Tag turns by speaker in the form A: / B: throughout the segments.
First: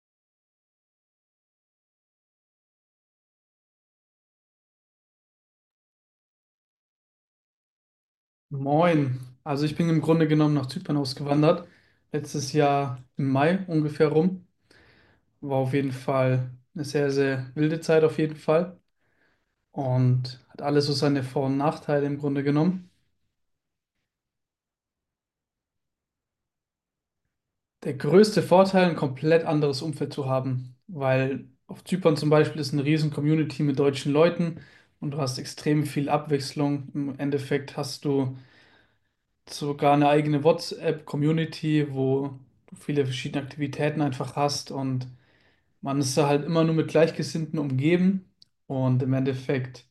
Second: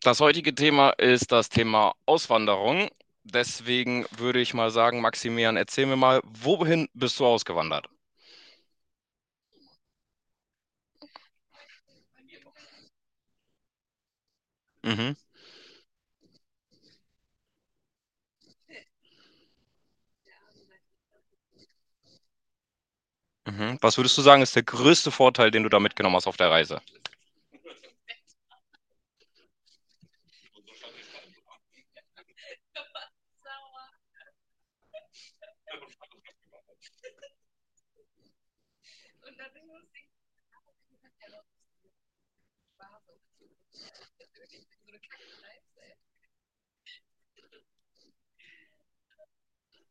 A: Das heutige Thema ist das Thema Auswanderung. Deswegen würde ich mal sagen, Maximilian, erzähl mir mal, wohin bist du ausgewandert?
B: Moin. Also ich bin im Grunde genommen nach Zypern ausgewandert. Letztes Jahr im Mai ungefähr rum.
A: Mhm,
B: War auf jeden Fall eine sehr, sehr wilde Zeit auf jeden Fall. Und hat alles so seine Vor- und Nachteile im Grunde genommen.
A: mhm. Was würdest du sagen, ist der größte Vorteil, den du da mitgenommen hast auf der Reise?
B: Der größte Vorteil, ein komplett anderes Umfeld zu haben. Weil auf Zypern zum Beispiel ist eine riesen Community mit deutschen Leuten und du hast extrem viel Abwechslung. Im Endeffekt hast du sogar eine eigene WhatsApp-Community, wo du viele verschiedene Aktivitäten einfach hast, und man ist da halt immer nur mit Gleichgesinnten umgeben und im Endeffekt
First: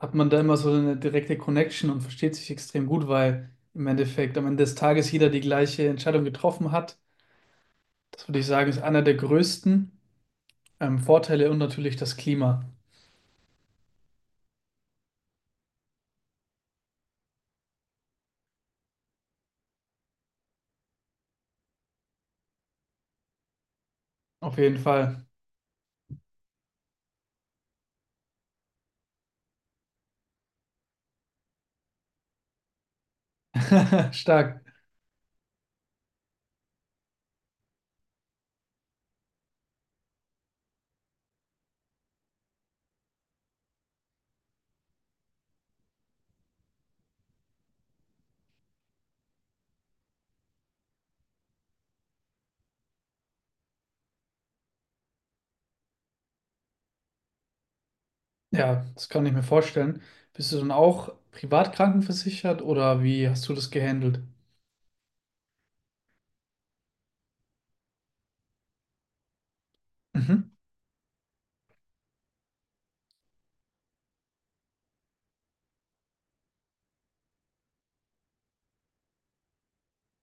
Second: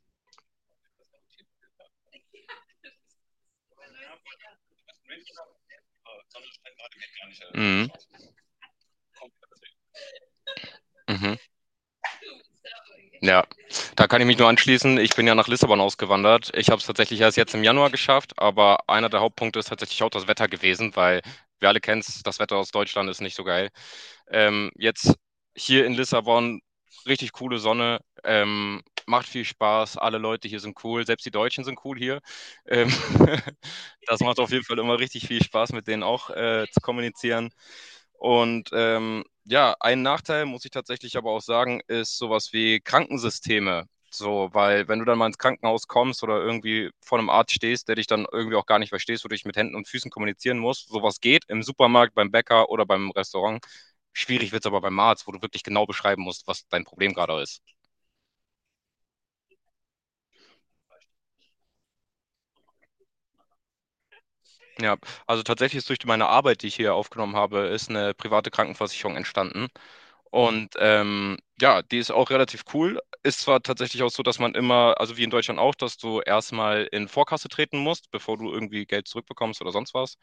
B: hat man da immer so eine direkte Connection und versteht sich extrem gut, weil im Endeffekt am Ende des Tages jeder die gleiche Entscheidung getroffen hat.
A: Mhm,
B: Das würde ich sagen, ist einer der größten
A: mhm.
B: Vorteile und natürlich das Klima.
A: Ja, da kann ich mich nur anschließen. Ich bin ja nach Lissabon ausgewandert. Ich habe es tatsächlich erst jetzt im Januar geschafft, aber einer der Hauptpunkte ist tatsächlich auch das Wetter gewesen, weil wir alle kennen es, das Wetter aus Deutschland ist nicht so geil.
B: Auf
A: Ähm,
B: jeden
A: jetzt
B: Fall.
A: hier in Lissabon, richtig coole Sonne, macht viel Spaß, alle Leute hier sind cool, selbst die Deutschen sind cool hier. Ähm, das macht auf
B: Stark.
A: jeden Fall immer richtig viel Spaß, mit denen auch zu kommunizieren. Und ja, ein Nachteil, muss ich tatsächlich aber auch sagen, ist sowas wie Krankensysteme. So, weil wenn du dann mal ins Krankenhaus kommst oder irgendwie vor einem Arzt stehst, der dich dann irgendwie auch gar nicht verstehst, wo du dich mit Händen und Füßen kommunizieren musst, sowas geht im Supermarkt, beim Bäcker oder beim Restaurant. Schwierig wird es aber beim Arzt, wo du wirklich genau beschreiben musst, was dein Problem gerade ist.
B: Ja, das kann ich mir vorstellen. Bist du dann auch privat krankenversichert oder wie hast du das gehandelt?
A: Ja, also tatsächlich ist durch meine Arbeit, die ich hier aufgenommen habe, ist eine private Krankenversicherung entstanden.
B: Mhm.
A: Und ja, die ist auch relativ cool. Ist zwar tatsächlich auch so, dass man immer, also wie in Deutschland auch, dass du erstmal in Vorkasse treten musst, bevor du irgendwie Geld zurückbekommst oder sonst was.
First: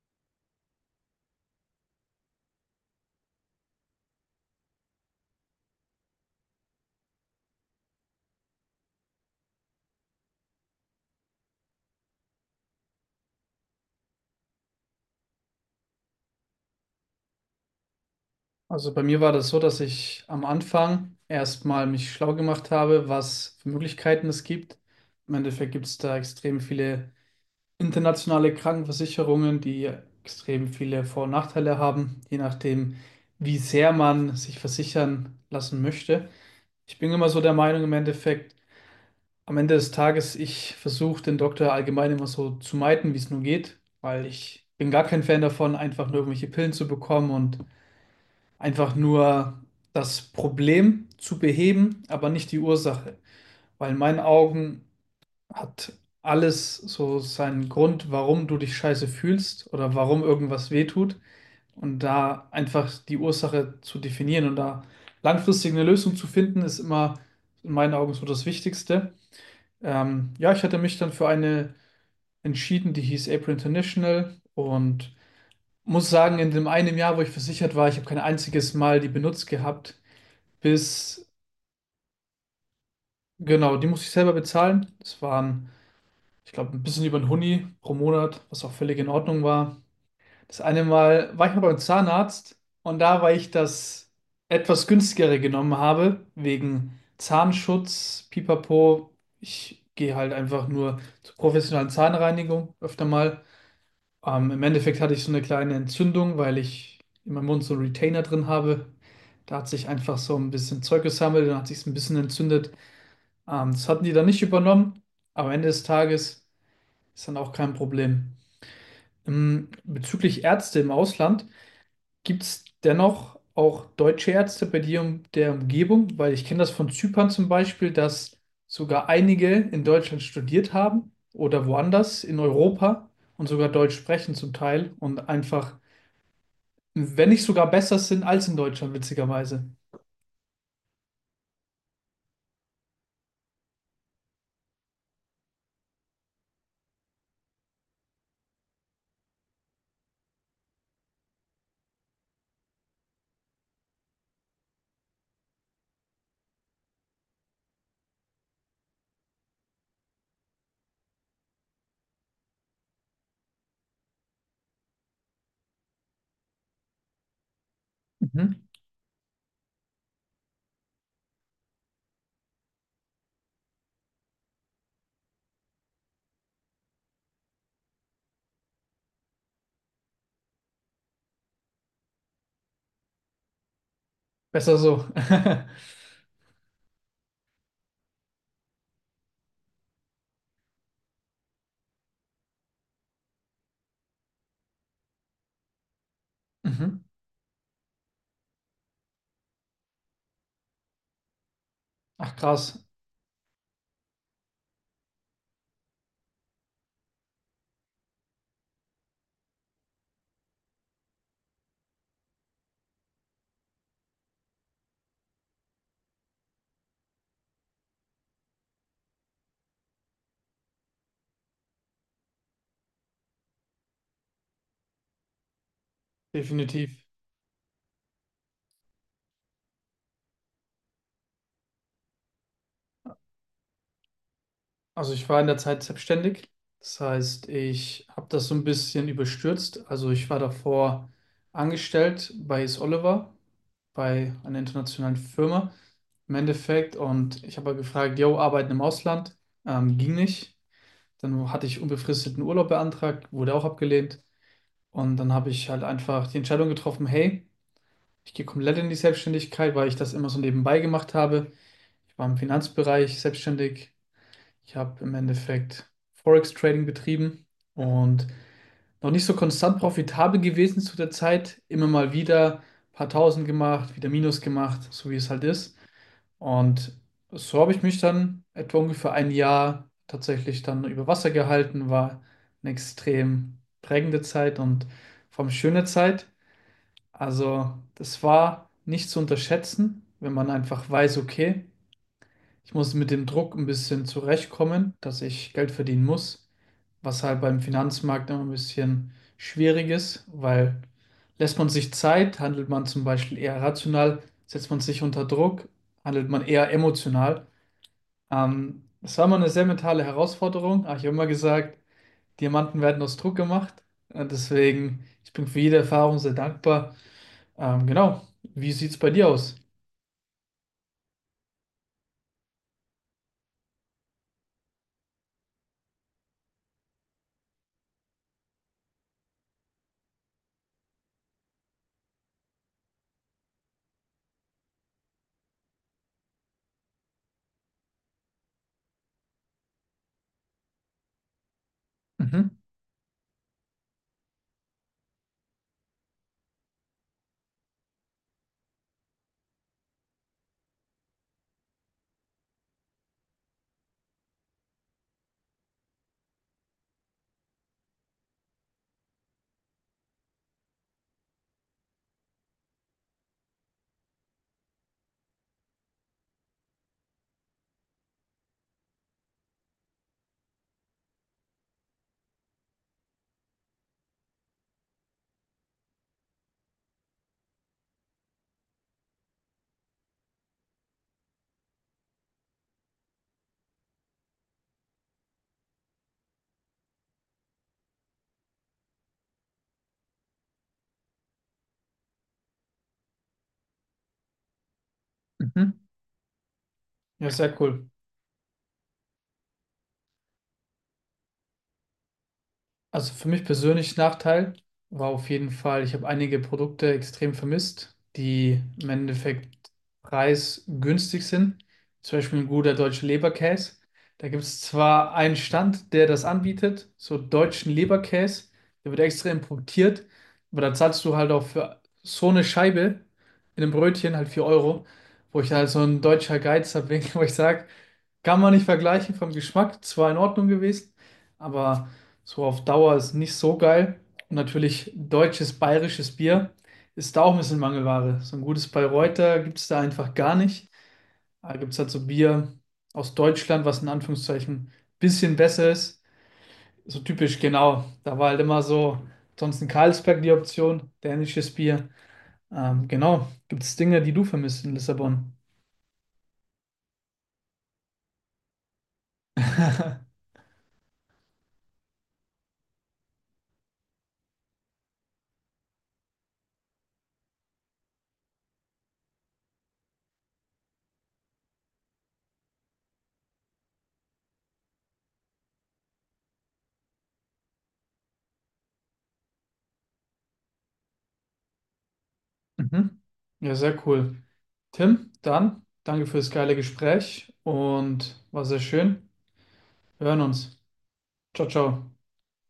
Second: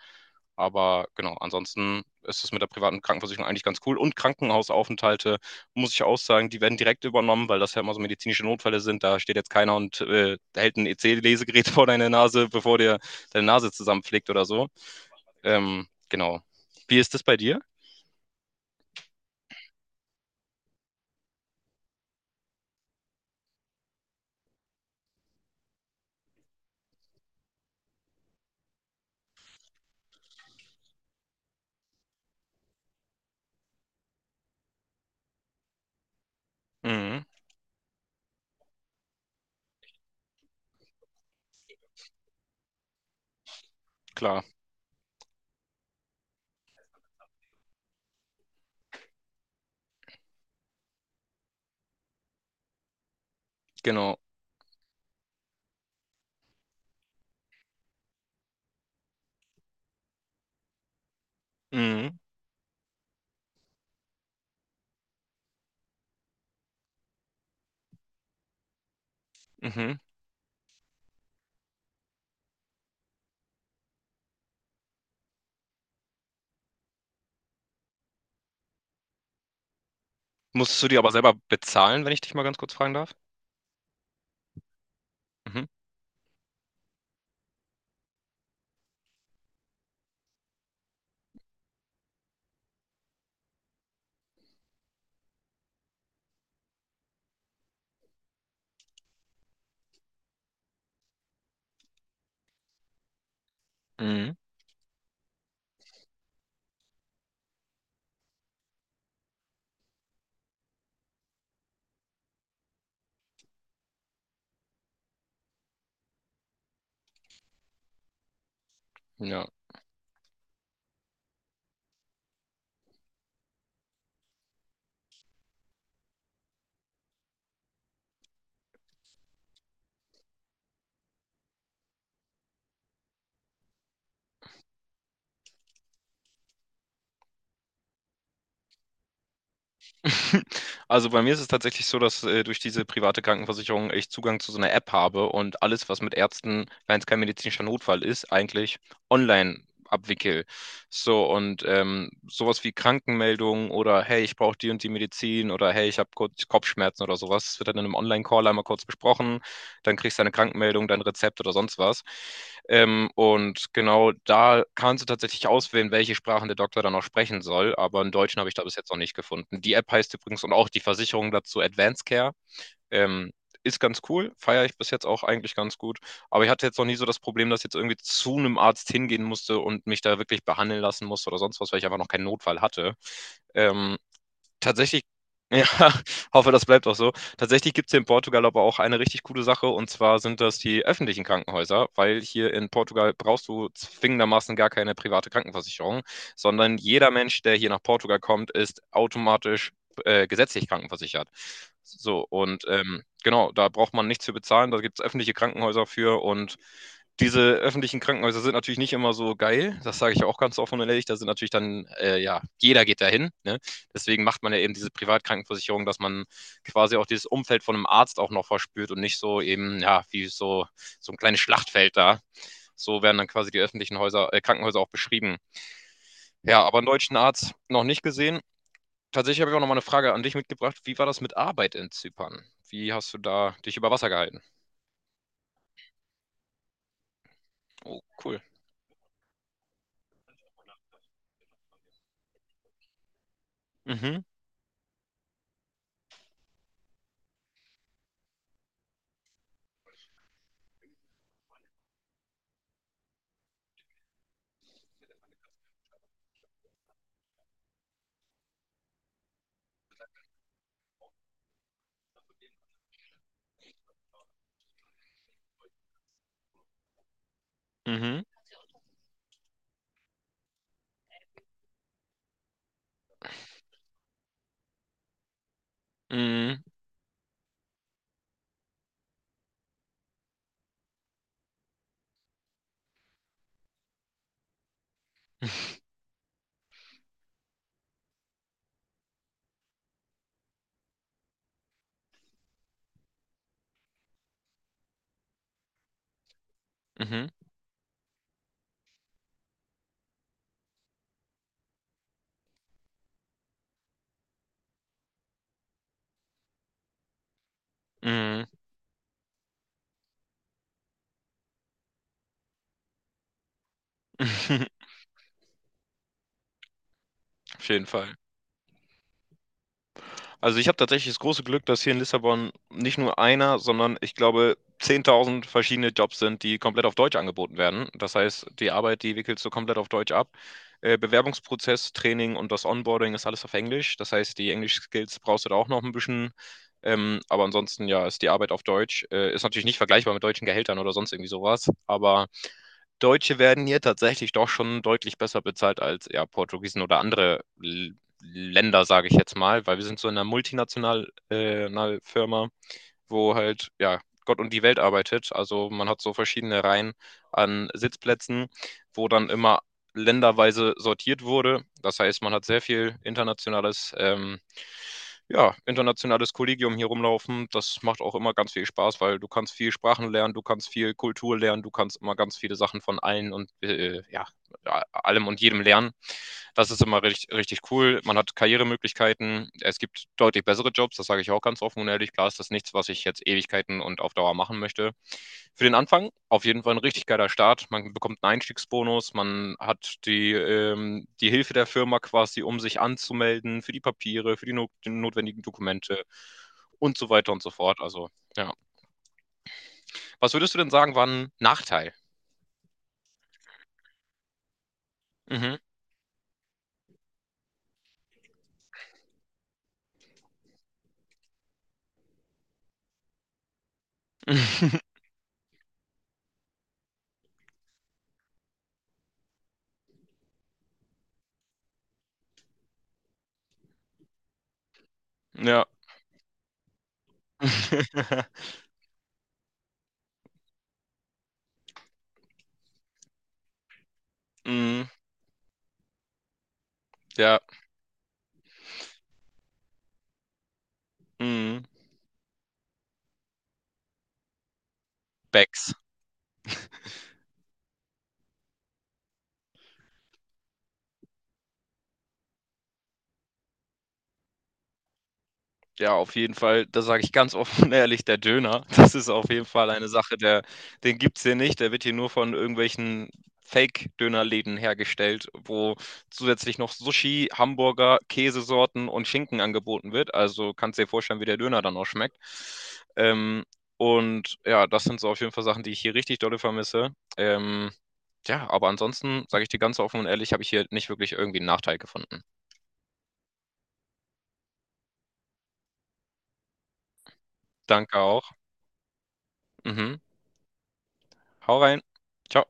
A: Aber genau, ansonsten ist es mit der privaten Krankenversicherung eigentlich ganz cool. Und Krankenhausaufenthalte, muss ich auch sagen, die werden direkt übernommen, weil das ja immer so medizinische Notfälle sind. Da steht jetzt keiner und hält ein EC-Lesegerät vor deine Nase, bevor dir deine Nase zusammenpflegt oder so. Genau. Wie ist das bei dir?
B: Also bei mir war das so, dass ich am Anfang erstmal mich schlau gemacht habe, was für Möglichkeiten es gibt. Im Endeffekt gibt es da extrem viele internationale Krankenversicherungen, die extrem viele Vor- und Nachteile haben, je nachdem, wie sehr man sich versichern lassen möchte. Ich bin
A: Mhm,
B: immer so der Meinung, im Endeffekt, am Ende des Tages, ich versuche den Doktor allgemein immer so zu meiden, wie es nur geht, weil
A: klar,
B: ich bin gar kein Fan davon, einfach nur irgendwelche Pillen zu bekommen und einfach nur das Problem zu beheben, aber nicht die Ursache. Weil in
A: genau.
B: meinen Augen hat alles so seinen Grund, warum du dich scheiße fühlst oder warum irgendwas wehtut. Und
A: Mhm.
B: da einfach die Ursache zu definieren und da langfristig eine Lösung zu finden, ist immer in meinen Augen so das Wichtigste.
A: Mhm.
B: Ja, ich hatte mich dann für eine entschieden, die hieß April International, und muss sagen, in dem einen Jahr, wo ich versichert war, ich habe kein einziges Mal die benutzt gehabt
A: Musstest du die aber
B: bis,
A: selber bezahlen, wenn ich dich mal ganz kurz fragen darf?
B: genau, die musste ich selber bezahlen. Das
A: Mhm.
B: waren, ich glaube, ein bisschen über ein Hunni pro Monat, was auch völlig in Ordnung war. Das eine Mal war ich mal beim Zahnarzt und da, weil ich das etwas günstigere genommen habe, wegen Zahnschutz, Pipapo, ich gehe halt einfach nur zur professionellen Zahnreinigung öfter mal.
A: Mhm.
B: Im Endeffekt hatte ich so eine kleine Entzündung, weil ich in meinem Mund so einen Retainer drin habe. Da hat sich einfach so ein bisschen Zeug gesammelt und hat sich ein bisschen entzündet. Das hatten die dann nicht übernommen, aber am Ende des Tages ist dann auch kein Problem.
A: Ja.
B: Bezüglich Ärzte im Ausland, gibt es dennoch auch deutsche Ärzte bei dir in der Umgebung? Weil ich kenne das von Zypern zum Beispiel, dass sogar einige in Deutschland studiert haben oder woanders in Europa und sogar Deutsch sprechen zum Teil und einfach, wenn nicht sogar besser sind als in Deutschland, witzigerweise.
A: Also bei mir ist es tatsächlich so, dass durch diese private Krankenversicherung ich Zugang zu so einer App habe und alles, was mit Ärzten, wenn es kein medizinischer Notfall ist, eigentlich online abwickel. So und sowas wie Krankenmeldungen oder hey, ich brauche die und die Medizin oder hey, ich habe kurz Kopfschmerzen oder sowas, das wird dann in einem Online-Call einmal kurz besprochen, dann kriegst du eine Krankmeldung, dein Rezept oder sonst was. Und genau, da kannst du tatsächlich auswählen, welche Sprachen der Doktor dann auch sprechen soll, aber einen Deutschen habe ich da
B: Mhm.
A: bis jetzt noch nicht gefunden. Die App heißt übrigens und auch die Versicherung dazu Advanced Care. Ähm, Ist ganz cool, feiere ich bis jetzt auch eigentlich ganz gut. Aber ich hatte jetzt noch nie so das Problem, dass ich jetzt irgendwie zu einem Arzt hingehen musste und mich da wirklich behandeln lassen musste oder sonst was, weil ich einfach noch keinen Notfall hatte. Ähm,
B: Besser
A: Tatsächlich,
B: so.
A: ja, hoffe, das bleibt auch so. Tatsächlich gibt es hier in Portugal aber auch eine richtig coole Sache und zwar sind das die öffentlichen Krankenhäuser, weil hier in Portugal brauchst du zwingendermaßen gar keine private Krankenversicherung, sondern
B: Mhm.
A: jeder Mensch, der hier nach Portugal kommt, ist automatisch gesetzlich krankenversichert. So,
B: Ach
A: und
B: krass,
A: genau, da braucht man nichts für bezahlen, da gibt es öffentliche Krankenhäuser für, und diese öffentlichen Krankenhäuser sind natürlich nicht immer so geil, das sage ich ja auch ganz offen und ehrlich, da sind natürlich dann, ja, jeder geht dahin, ne? Deswegen macht man ja eben diese Privatkrankenversicherung, dass man quasi auch dieses Umfeld von einem Arzt auch noch verspürt und nicht so eben, ja, wie so, so ein kleines Schlachtfeld da. So werden dann quasi die öffentlichen Krankenhäuser auch beschrieben. Ja, aber einen
B: definitiv.
A: deutschen Arzt noch nicht gesehen. Tatsächlich habe ich auch noch mal eine Frage an dich mitgebracht. Wie war das mit Arbeit in Zypern? Wie hast du da dich über Wasser gehalten?
B: Also ich war in der Zeit selbstständig. Das heißt,
A: Oh,
B: ich habe
A: cool.
B: das so ein bisschen überstürzt. Also ich war davor angestellt bei Is Oliver,
A: Mhm,
B: bei einer internationalen Firma im Endeffekt. Und ich habe halt gefragt, yo, arbeiten im Ausland? Ging nicht. Dann hatte ich unbefristeten Urlaub beantragt, wurde auch abgelehnt. Und dann habe ich halt einfach die Entscheidung getroffen, hey, ich gehe komplett in die Selbstständigkeit, weil ich das immer so nebenbei gemacht habe. Ich war im Finanzbereich selbstständig, ich habe im Endeffekt Forex-Trading betrieben
A: mhm,
B: und noch nicht so konstant profitabel gewesen zu der Zeit. Immer mal wieder ein paar Tausend gemacht, wieder Minus gemacht, so wie es halt ist.
A: mhm,
B: Und so habe ich mich dann etwa ungefähr ein Jahr tatsächlich dann über Wasser gehalten. War eine extrem prägende Zeit und vor allem schöne Zeit. Also das war nicht zu unterschätzen, wenn man einfach weiß, okay, ich muss mit dem Druck ein bisschen zurechtkommen, dass ich Geld verdienen muss, was
A: mhm,
B: halt beim Finanzmarkt immer ein bisschen schwierig ist, weil lässt man sich Zeit, handelt man zum Beispiel eher rational, setzt man sich unter Druck, handelt man eher emotional.
A: mhm.
B: Das war mal eine sehr mentale Herausforderung, aber ich habe immer gesagt, Diamanten werden aus Druck gemacht. Deswegen, ich bin für jede Erfahrung sehr dankbar.
A: Auf jeden Fall.
B: Genau. Wie sieht es bei dir aus?
A: Also ich habe tatsächlich das große Glück, dass hier in Lissabon nicht nur einer, sondern ich glaube 10.000 verschiedene Jobs sind, die komplett auf Deutsch angeboten werden. Das heißt, die Arbeit, die wickelst du komplett auf Deutsch ab. Bewerbungsprozess, Training und das Onboarding ist alles auf Englisch. Das heißt, die Englisch-Skills brauchst du da auch noch ein bisschen. Aber ansonsten, ja, ist die Arbeit auf Deutsch. Ist natürlich nicht vergleichbar mit deutschen Gehältern oder sonst irgendwie sowas. Aber
B: Mhm,
A: Deutsche werden hier tatsächlich doch schon deutlich besser bezahlt als ja, Portugiesen oder andere L Länder, sage ich jetzt mal, weil wir sind so in einer multinationalen einer Firma, wo halt ja Gott und die Welt arbeitet. Also man hat so verschiedene Reihen an Sitzplätzen, wo dann immer länderweise sortiert wurde. Das heißt, man hat sehr viel internationales ja, internationales Kollegium hier rumlaufen. Das macht auch immer ganz viel Spaß, weil du kannst viel Sprachen lernen, du kannst viel Kultur lernen, du kannst immer ganz viele Sachen von allen und ja, ja, allem und jedem lernen. Das ist immer richtig, richtig cool. Man hat Karrieremöglichkeiten. Es gibt deutlich bessere Jobs, das sage ich auch ganz offen und ehrlich. Klar ist das nichts, was ich jetzt Ewigkeiten und auf Dauer machen möchte. Für den Anfang auf jeden Fall ein richtig geiler Start. Man bekommt einen Einstiegsbonus, man hat die Hilfe der Firma quasi, um sich anzumelden für die Papiere, für die, no die notwendigen
B: mhm.
A: Dokumente und so
B: Ja,
A: weiter und so
B: sehr
A: fort.
B: cool.
A: Also, ja. Was würdest du denn sagen, war ein Nachteil?
B: Also für mich persönlich Nachteil war auf jeden
A: Mhm.
B: Fall, ich habe einige Produkte extrem vermisst, die im Endeffekt preisgünstig sind. Zum Beispiel ein guter deutscher Leberkäse. Da gibt es zwar einen Stand, der das anbietet, so deutschen Leberkäse, der wird extra importiert, aber da zahlst du halt auch für so eine Scheibe in einem Brötchen halt 4 Euro, wo ich
A: Ja.
B: halt so ein deutscher Geiz habe, wo ich sage, kann man nicht vergleichen vom Geschmack, zwar in Ordnung gewesen, aber. So auf Dauer ist nicht so geil. Und
A: Mm.
B: natürlich deutsches, bayerisches Bier ist da auch
A: Ja,
B: ein bisschen Mangelware. So ein gutes Bayreuther gibt es da einfach gar nicht. Da
A: mhm.
B: gibt es halt so Bier aus Deutschland, was in Anführungszeichen ein bisschen besser
A: Becks.
B: ist. So typisch, genau. Da war halt immer so, sonst in Carlsberg die Option, dänisches Bier. Genau, gibt es Dinge, die du vermisst in Lissabon.
A: Ja, auf jeden Fall, da sage ich ganz offen und ehrlich, der Döner, das ist auf jeden Fall eine Sache, der, den gibt es hier nicht. Der wird hier nur von irgendwelchen Fake-Dönerläden hergestellt, wo zusätzlich noch Sushi, Hamburger, Käsesorten und Schinken angeboten wird. Also kannst dir vorstellen, wie der Döner dann auch schmeckt. Ähm, und ja, das sind so auf jeden Fall Sachen, die ich hier richtig dolle vermisse. Ähm, ja, aber ansonsten, sage ich dir ganz offen und ehrlich, habe ich hier nicht wirklich irgendwie einen Nachteil gefunden.
B: Mhm. Ja, sehr cool. Tim, dann danke für das geile Gespräch
A: Danke
B: und
A: auch.
B: war sehr schön.
A: Mhm.
B: Wir hören uns. Ciao,
A: Hau rein.
B: ciao.
A: Ciao.